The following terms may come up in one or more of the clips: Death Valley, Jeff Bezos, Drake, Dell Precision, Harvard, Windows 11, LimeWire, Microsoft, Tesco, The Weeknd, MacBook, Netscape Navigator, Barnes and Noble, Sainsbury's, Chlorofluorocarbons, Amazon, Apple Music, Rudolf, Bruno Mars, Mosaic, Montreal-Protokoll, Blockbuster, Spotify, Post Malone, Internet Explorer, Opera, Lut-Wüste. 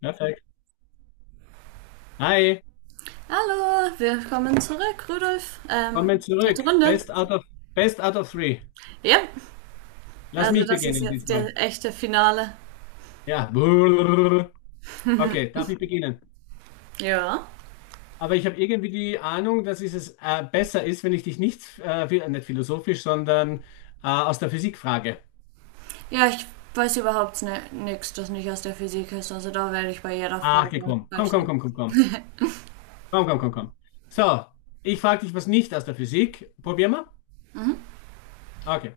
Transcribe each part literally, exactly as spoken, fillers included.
Perfekt. Hi, Hallo, willkommen zurück, Rudolf. kommen Ähm, dritte zurück. Runde. Best out of, best out of three. Ja, Lass also mich das ist beginnen jetzt diesmal. der echte Finale. Ja. Okay, darf ich beginnen? Ja. Aber ich habe irgendwie die Ahnung, dass es äh, besser ist, wenn ich dich nicht, äh, phi- nicht philosophisch, sondern äh, aus der Physik frage. Ja, ich weiß überhaupt nichts, das nicht aus der Physik ist. Also da werde ich bei jeder Ach, okay, Frage komm, komm, falsch komm, sein. komm, komm, komm, komm, komm, komm, komm. So, ich frage dich was nicht aus der Physik. Probier mal. Okay.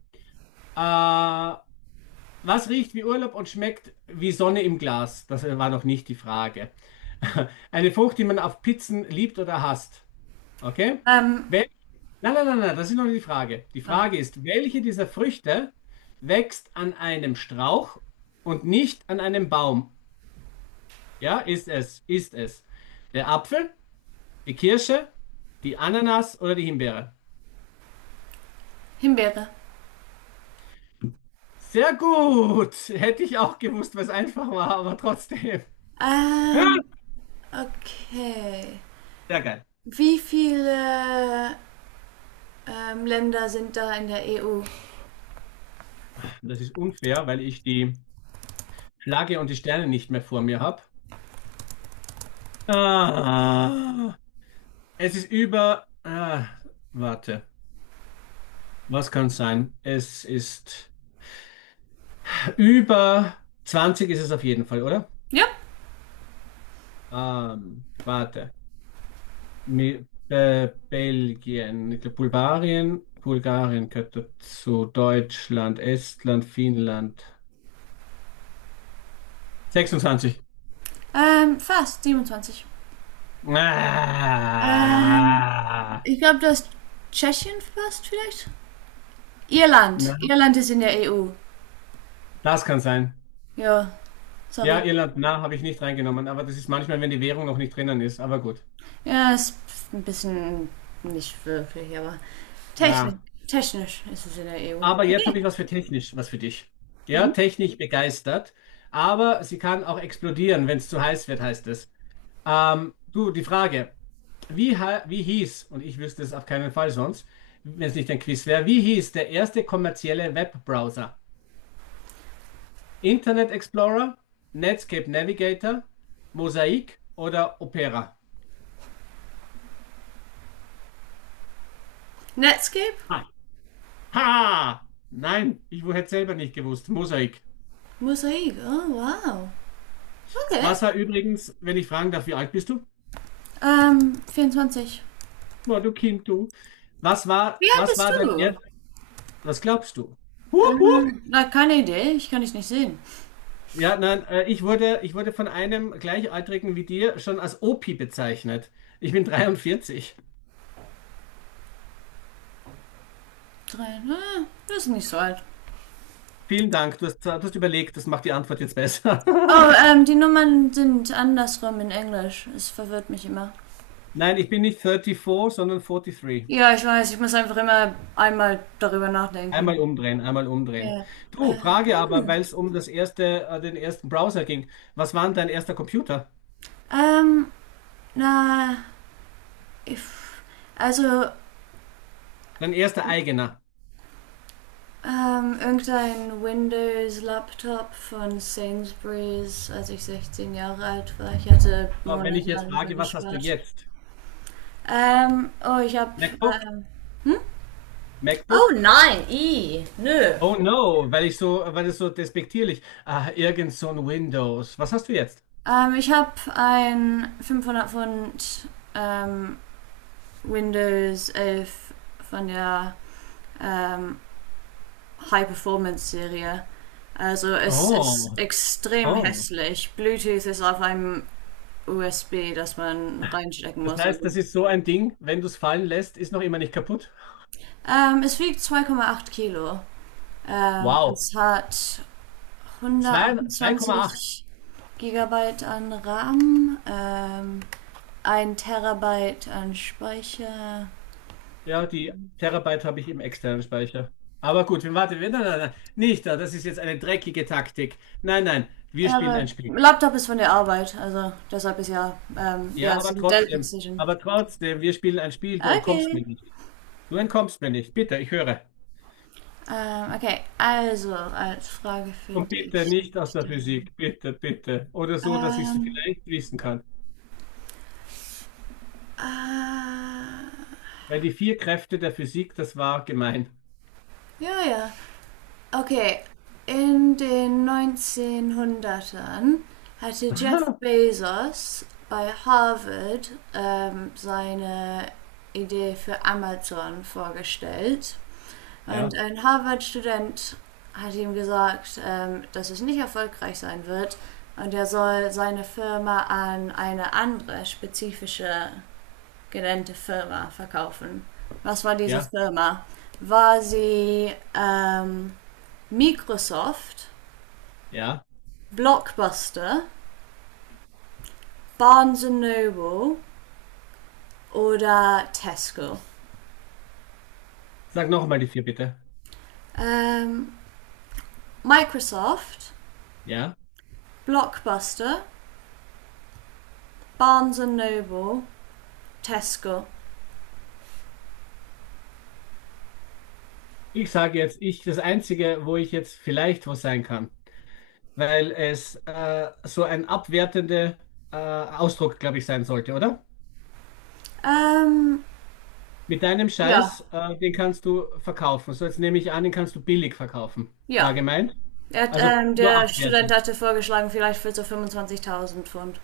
Äh, Was riecht wie Urlaub und schmeckt wie Sonne im Glas? Das war noch nicht die Frage. Eine Frucht, die man auf Pizzen liebt oder hasst. Okay? Ähm, Wel Nein, nein, nein, nein, das ist noch nicht die Frage. Die oh, Frage ist, welche dieser Früchte wächst an einem Strauch und nicht an einem Baum? Ja, ist es, ist es. Der Apfel, die Kirsche, die Ananas oder die Himbeere? Himbeere. Sehr gut! Hätte ich auch gewusst, was einfach war, aber trotzdem. Ähm, okay. Sehr geil. Wie viele ähm, Länder sind da in der E U? Das ist unfair, weil ich die Flagge und die Sterne nicht mehr vor mir habe. Ah, es ist über. Ah, warte, was kann es sein? Es ist über zwanzig ist es auf jeden Fall, oder? Ja. Ähm, warte. Mi- äh, Belgien, ich glaub, Bulgarien, Bulgarien gehört dazu, Deutschland, Estland, Finnland. Sechsundzwanzig. Ähm, fast siebenundzwanzig. Ähm, Ah, Ich glaube, das Tschechien fast vielleicht. Irland. na, Irland ist in der E U. das kann sein. Ja, sorry. Ja, Irland, na, habe ich nicht reingenommen, aber das ist manchmal, wenn die Währung noch nicht drinnen ist, aber gut. Ja, ist ein bisschen nicht wirklich, aber technisch, Na, technisch ist es in der E U. aber jetzt habe Okay. ich was für technisch, was für dich. Ja, technisch begeistert, aber sie kann auch explodieren, wenn es zu heiß wird, heißt es. Ähm, du, die Frage, wie, ha- wie hieß, und ich wüsste es auf keinen Fall sonst, wenn es nicht ein Quiz wäre, wie hieß der erste kommerzielle Webbrowser? Internet Explorer, Netscape Navigator, Mosaic oder Opera? Netscape? Ha! Nein, ich hätte selber nicht gewusst. Mosaik. Mosaik. Oh, wow. Okay. Was war übrigens, wenn ich fragen darf, wie alt bist du? Ähm, vierundzwanzig. Boah, du Kind, du. Was war, Wie alt was bist war dein du? erst, Was glaubst du? Hup, hup. Ähm, na, keine Idee. Ich kann dich nicht sehen. Ja, nein, äh, ich wurde, ich wurde von einem Gleichaltrigen wie dir schon als Opi bezeichnet. Ich bin dreiundvierzig. Drei. Na, das ist nicht so alt. Vielen Dank, du hast, du hast überlegt, das macht die Antwort jetzt besser. Oh, ähm, die Nummern sind andersrum in Englisch. Es verwirrt mich immer. Nein, ich bin nicht vierunddreißig, sondern dreiundvierzig. Ja, ich weiß. Ich muss einfach immer einmal darüber Einmal nachdenken. umdrehen, einmal umdrehen. Ja, Du, äh, Frage aber, weil es um das erste, äh, den ersten Browser ging. Was war denn dein erster Computer? ähm, na, ich, also, Dein erster eigener? ähm, irgendein Windows-Laptop von Sainsbury's, als ich sechzehn Jahre alt war. Ich hatte So, wenn ich jetzt monatelang dafür frage, was hast du gespart. jetzt? Ähm, oh, ich hab, MacBook? ähm, Oh MacBook? nein, i, nö. Oh no, weil ich so, weil es so despektierlich. Ah, irgend so ein Windows. Was hast du jetzt? Ähm, ich hab ein fünfhundert Pfund, ähm, Windows elf von der, ähm, High-Performance-Serie. Also es ist Oh, extrem oh. hässlich. Bluetooth ist auf einem U S B, das man reinstecken Das muss. heißt, Also, das ist so ein Ding, wenn du es fallen lässt, ist noch immer nicht kaputt. Ähm, es wiegt zwei Komma acht Kilo. Ähm, Wow. Es hat Zwei- Komma acht. hundertachtundzwanzig Gigabyte an RAM, ähm, ein Terabyte an Speicher. Ja, die Terabyte habe ich im externen Speicher. Aber gut, wir warten. wir- Nein, nein, nein. Nicht da. Das ist jetzt eine dreckige Taktik. Nein, nein. Wir Ja, spielen ein der Spiel. Laptop ist von der Arbeit, also deshalb ist ja, ähm, ja, Ja, es aber ist ein Dell trotzdem. Precision. Aber trotzdem, wir spielen ein Spiel. Du entkommst Okay. mir nicht. Du entkommst mir nicht. Bitte, ich höre. Ähm, okay, also als Frage Und finde bitte ich nicht aus mich der dann. Physik. Bitte, bitte. Oder so, dass ich es Ähm, vielleicht wissen kann. äh, Weil die vier Kräfte der Physik, das war gemein. ja, ja. Okay, in den neunzehnhundertern hatte Jeff Bezos bei Harvard ähm, seine Idee für Amazon vorgestellt. Und Ja, ein Harvard-Student hat ihm gesagt, ähm, dass es nicht erfolgreich sein wird und er soll seine Firma an eine andere spezifische genannte Firma verkaufen. Was war diese ja, Firma? War sie ähm, Microsoft, ja. Blockbuster, Barnes and Noble oder Tesco? Sag nochmal die vier, bitte. Ähm, Microsoft, Ja. Blockbuster, Barnes and Noble, Tesco. Ich sage jetzt, ich, das Einzige, wo ich jetzt vielleicht was sein kann. Weil es äh, so ein abwertender äh, Ausdruck, glaube ich, sein sollte, oder? Ähm, Mit deinem Ja, Scheiß, äh, den kannst du verkaufen. So, jetzt nehme ich an, den kannst du billig verkaufen. War ja. gemeint? Er hat, Also ähm, nur der Student abwertend. hatte vorgeschlagen, vielleicht für so fünfundzwanzigtausend Pfund.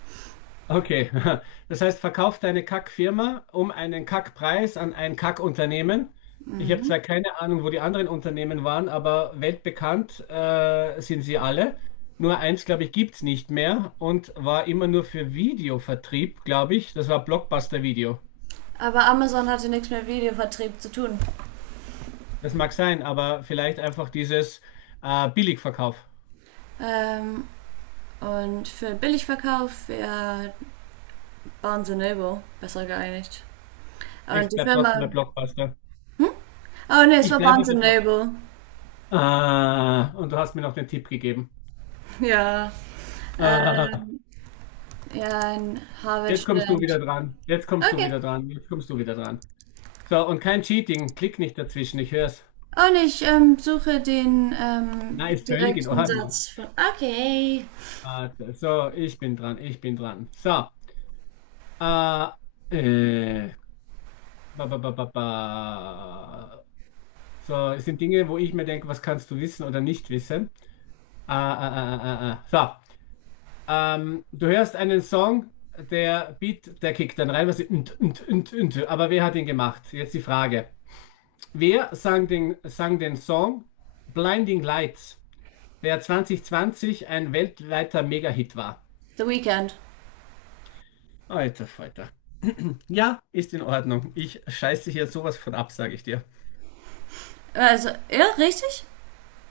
Okay, das heißt, verkauf deine Kackfirma um einen Kackpreis an ein Kackunternehmen. Ich habe zwar keine Ahnung, wo die anderen Unternehmen waren, aber weltbekannt äh, sind sie alle. Nur eins, glaube ich, gibt's nicht mehr und war immer nur für Videovertrieb, glaube ich. Das war Blockbuster-Video. Aber Amazon hatte nichts mit Videovertrieb zu tun. Das mag sein, aber vielleicht einfach dieses äh, Billigverkauf. Ähm, und für Billigverkauf wäre Barnes and Noble besser geeinigt. Und Ich die bleib trotzdem bei Firma. Blockbuster. Oh ne, es Ich war bleibe Barnes bei and Blockbuster. Noble. Ah, und du hast mir noch den Tipp gegeben. Ja. Ah. Ähm, ja, ein Jetzt kommst du wieder Harvard-Student. dran. Jetzt kommst du Okay. wieder dran. Jetzt kommst du wieder dran. So, und kein Cheating. Klick nicht dazwischen. Ich hör's. Und ich ähm, suche den ähm, Na, ist völlig in direkten Ordnung. Satz von. Okay. Warte, so, ich bin dran. Ich bin dran. So, äh, äh, ba, ba, ba, ba, ba. So, es sind Dinge, wo ich mir denke, was kannst du wissen oder nicht wissen. Äh, äh, äh, äh, äh. So, ähm, du hörst einen Song, der Beat, der kickt dann rein, was und, und, und, und. Aber wer hat ihn gemacht? Jetzt die Frage. Wer sang den, sang den Song Blinding Lights, der zwanzig zwanzig ein weltweiter Mega-Hit war? The Weekend. Alter Falter. Ja, ist in Ordnung. Ich scheiße hier sowas von ab, sage ich dir. Also, ja, richtig?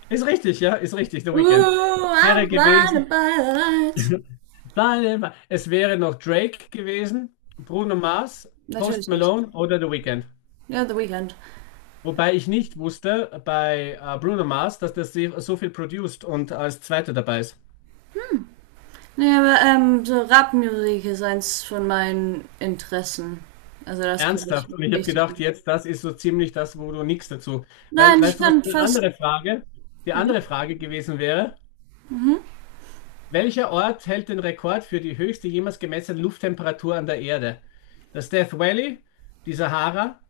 Ist richtig, ja, ist richtig, The Weeknd. Ooh, Wäre I'm gewesen. blinded by lights. Es wäre noch Drake gewesen, Bruno Mars, Post Natürlich nicht. Malone oder The Weeknd. Ja, The Weeknd. Wobei ich nicht wusste bei äh, Bruno Mars, dass das so so viel produced und als Zweiter dabei ist. Nee, aber ähm, so Rap-Musik ist eins von meinen Interessen. Also das kenne ich Ernsthaft. Und ich habe richtig gedacht, gut. jetzt, das ist so ziemlich das, wo du nichts dazu. Weil, Nein, ich weißt du, was kann eine fast andere Frage, die nee. andere Frage gewesen wäre? Welcher Ort hält den Rekord für die höchste jemals gemessene Lufttemperatur an der Erde? Das Death Valley, die Sahara,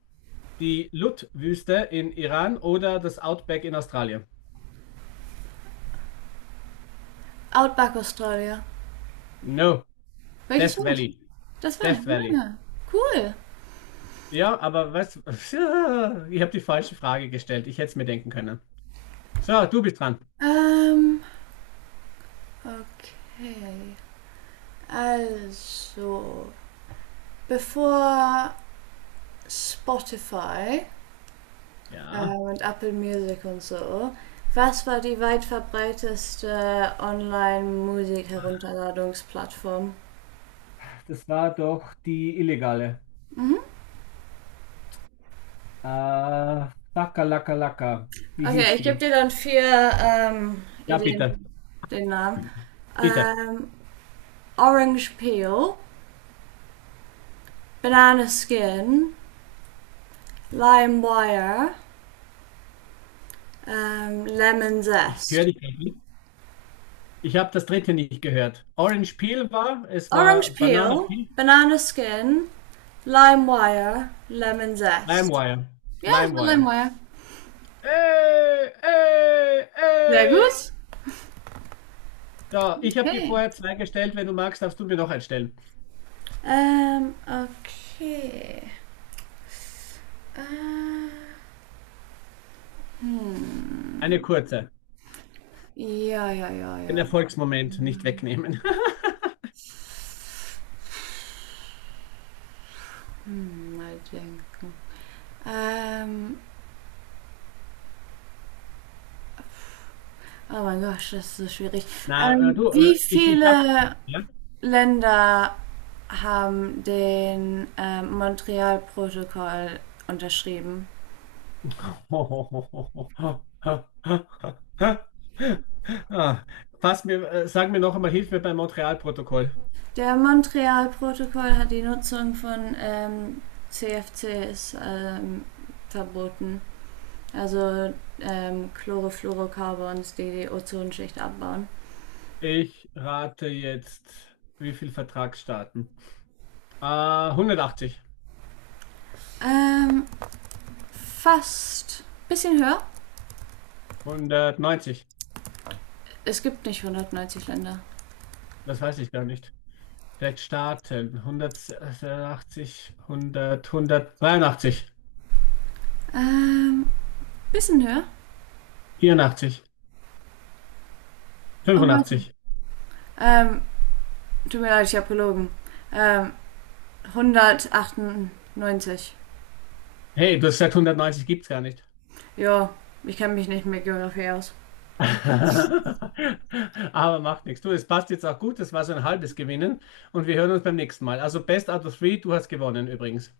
die Lut-Wüste in Iran oder das Outback in Australien? Outback Australia. No, Welches Death war das? Valley. Das war Death nicht. Ja, Valley. ja. Cool. Ja, aber was? Ich habe die falsche Frage gestellt. Ich hätte es mir denken können. So, du bist dran. Ähm, okay. Also, bevor Spotify Ja, ähm, und Apple Music und so. Was war die weit verbreiteste Online-Musik-Herunterladungsplattform? das war doch die illegale. Äh, Laka Laka Laka. Wie hieß Okay, ich gebe die? dir dann vier ähm, Ja, bitte. Ideen, den Namen. Bitte. Ähm, Orange Peel, Banana Skin, LimeWire, ähm, Lemon Ich höre Zest. dich nicht. Ich habe das dritte nicht gehört. Orange Peel war, es war Orange Banana Peel, Peel, Banana Skin, LimeWire, Lemon Zest. LimeWire. Ja, das war LimeWire. LimeWire. Ey, ey, Sehr ey. gut. So, ich habe dir Okay. vorher zwei gestellt. Wenn du magst, darfst du mir noch eins stellen. Ähm, okay. Ah, hm. Eine kurze. Ja, ja, ja, Den ja. Erfolgsmoment nicht Ähm, wegnehmen. Hm, mal denken. Ähm, oh mein Gott, das ist so schwierig. Na, äh, Ähm, du, äh, Wie ich, ich habe. viele Länder haben den ähm, Montreal-Protokoll unterschrieben? Ah, fass mir, äh, sag mir noch einmal, hilf mir beim Montreal-Protokoll. Der Montreal-Protokoll hat die Nutzung von ähm, C F Cs ähm, verboten. Also ähm, Chlorofluorocarbons, die die Ozonschicht abbauen. Ich rate jetzt, wie viel Vertragsstaaten? Ah, hundertachtzig, Ähm, fast. Bisschen höher. hundertneunzig, Es gibt nicht hundertneunzig Länder. das weiß ich gar nicht. Vielleicht Staaten, hundertachtzig, hundert, hundertdreiundachtzig, Ähm, bisschen höher. vierundachtzig, Oh, warte. fünfundachtzig. Ähm, Tut mir leid, ich habe gelogen. Ähm, hundertachtundneunzig. Hey, das seit hundertneunzig gibt's gar nicht. Ja, ich kenne mich nicht mit Geografie aus. Aber macht nichts. Du, es passt jetzt auch gut. Das war so ein halbes Gewinnen. Und wir hören uns beim nächsten Mal. Also Best out of three, du hast gewonnen übrigens.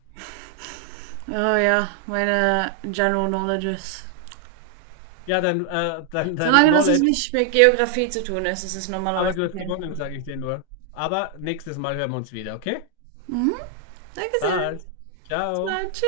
Oh ja, meine General Knowledges. Ja, dein, äh, dein, dein Solange das Knowledge, nicht mit Geografie zu tun ist, ist es aber normalerweise du hast okay. gewonnen, sage ich dir nur. Aber nächstes Mal hören wir uns wieder, okay? Danke sehr. Passt. Ciao. Tschüss.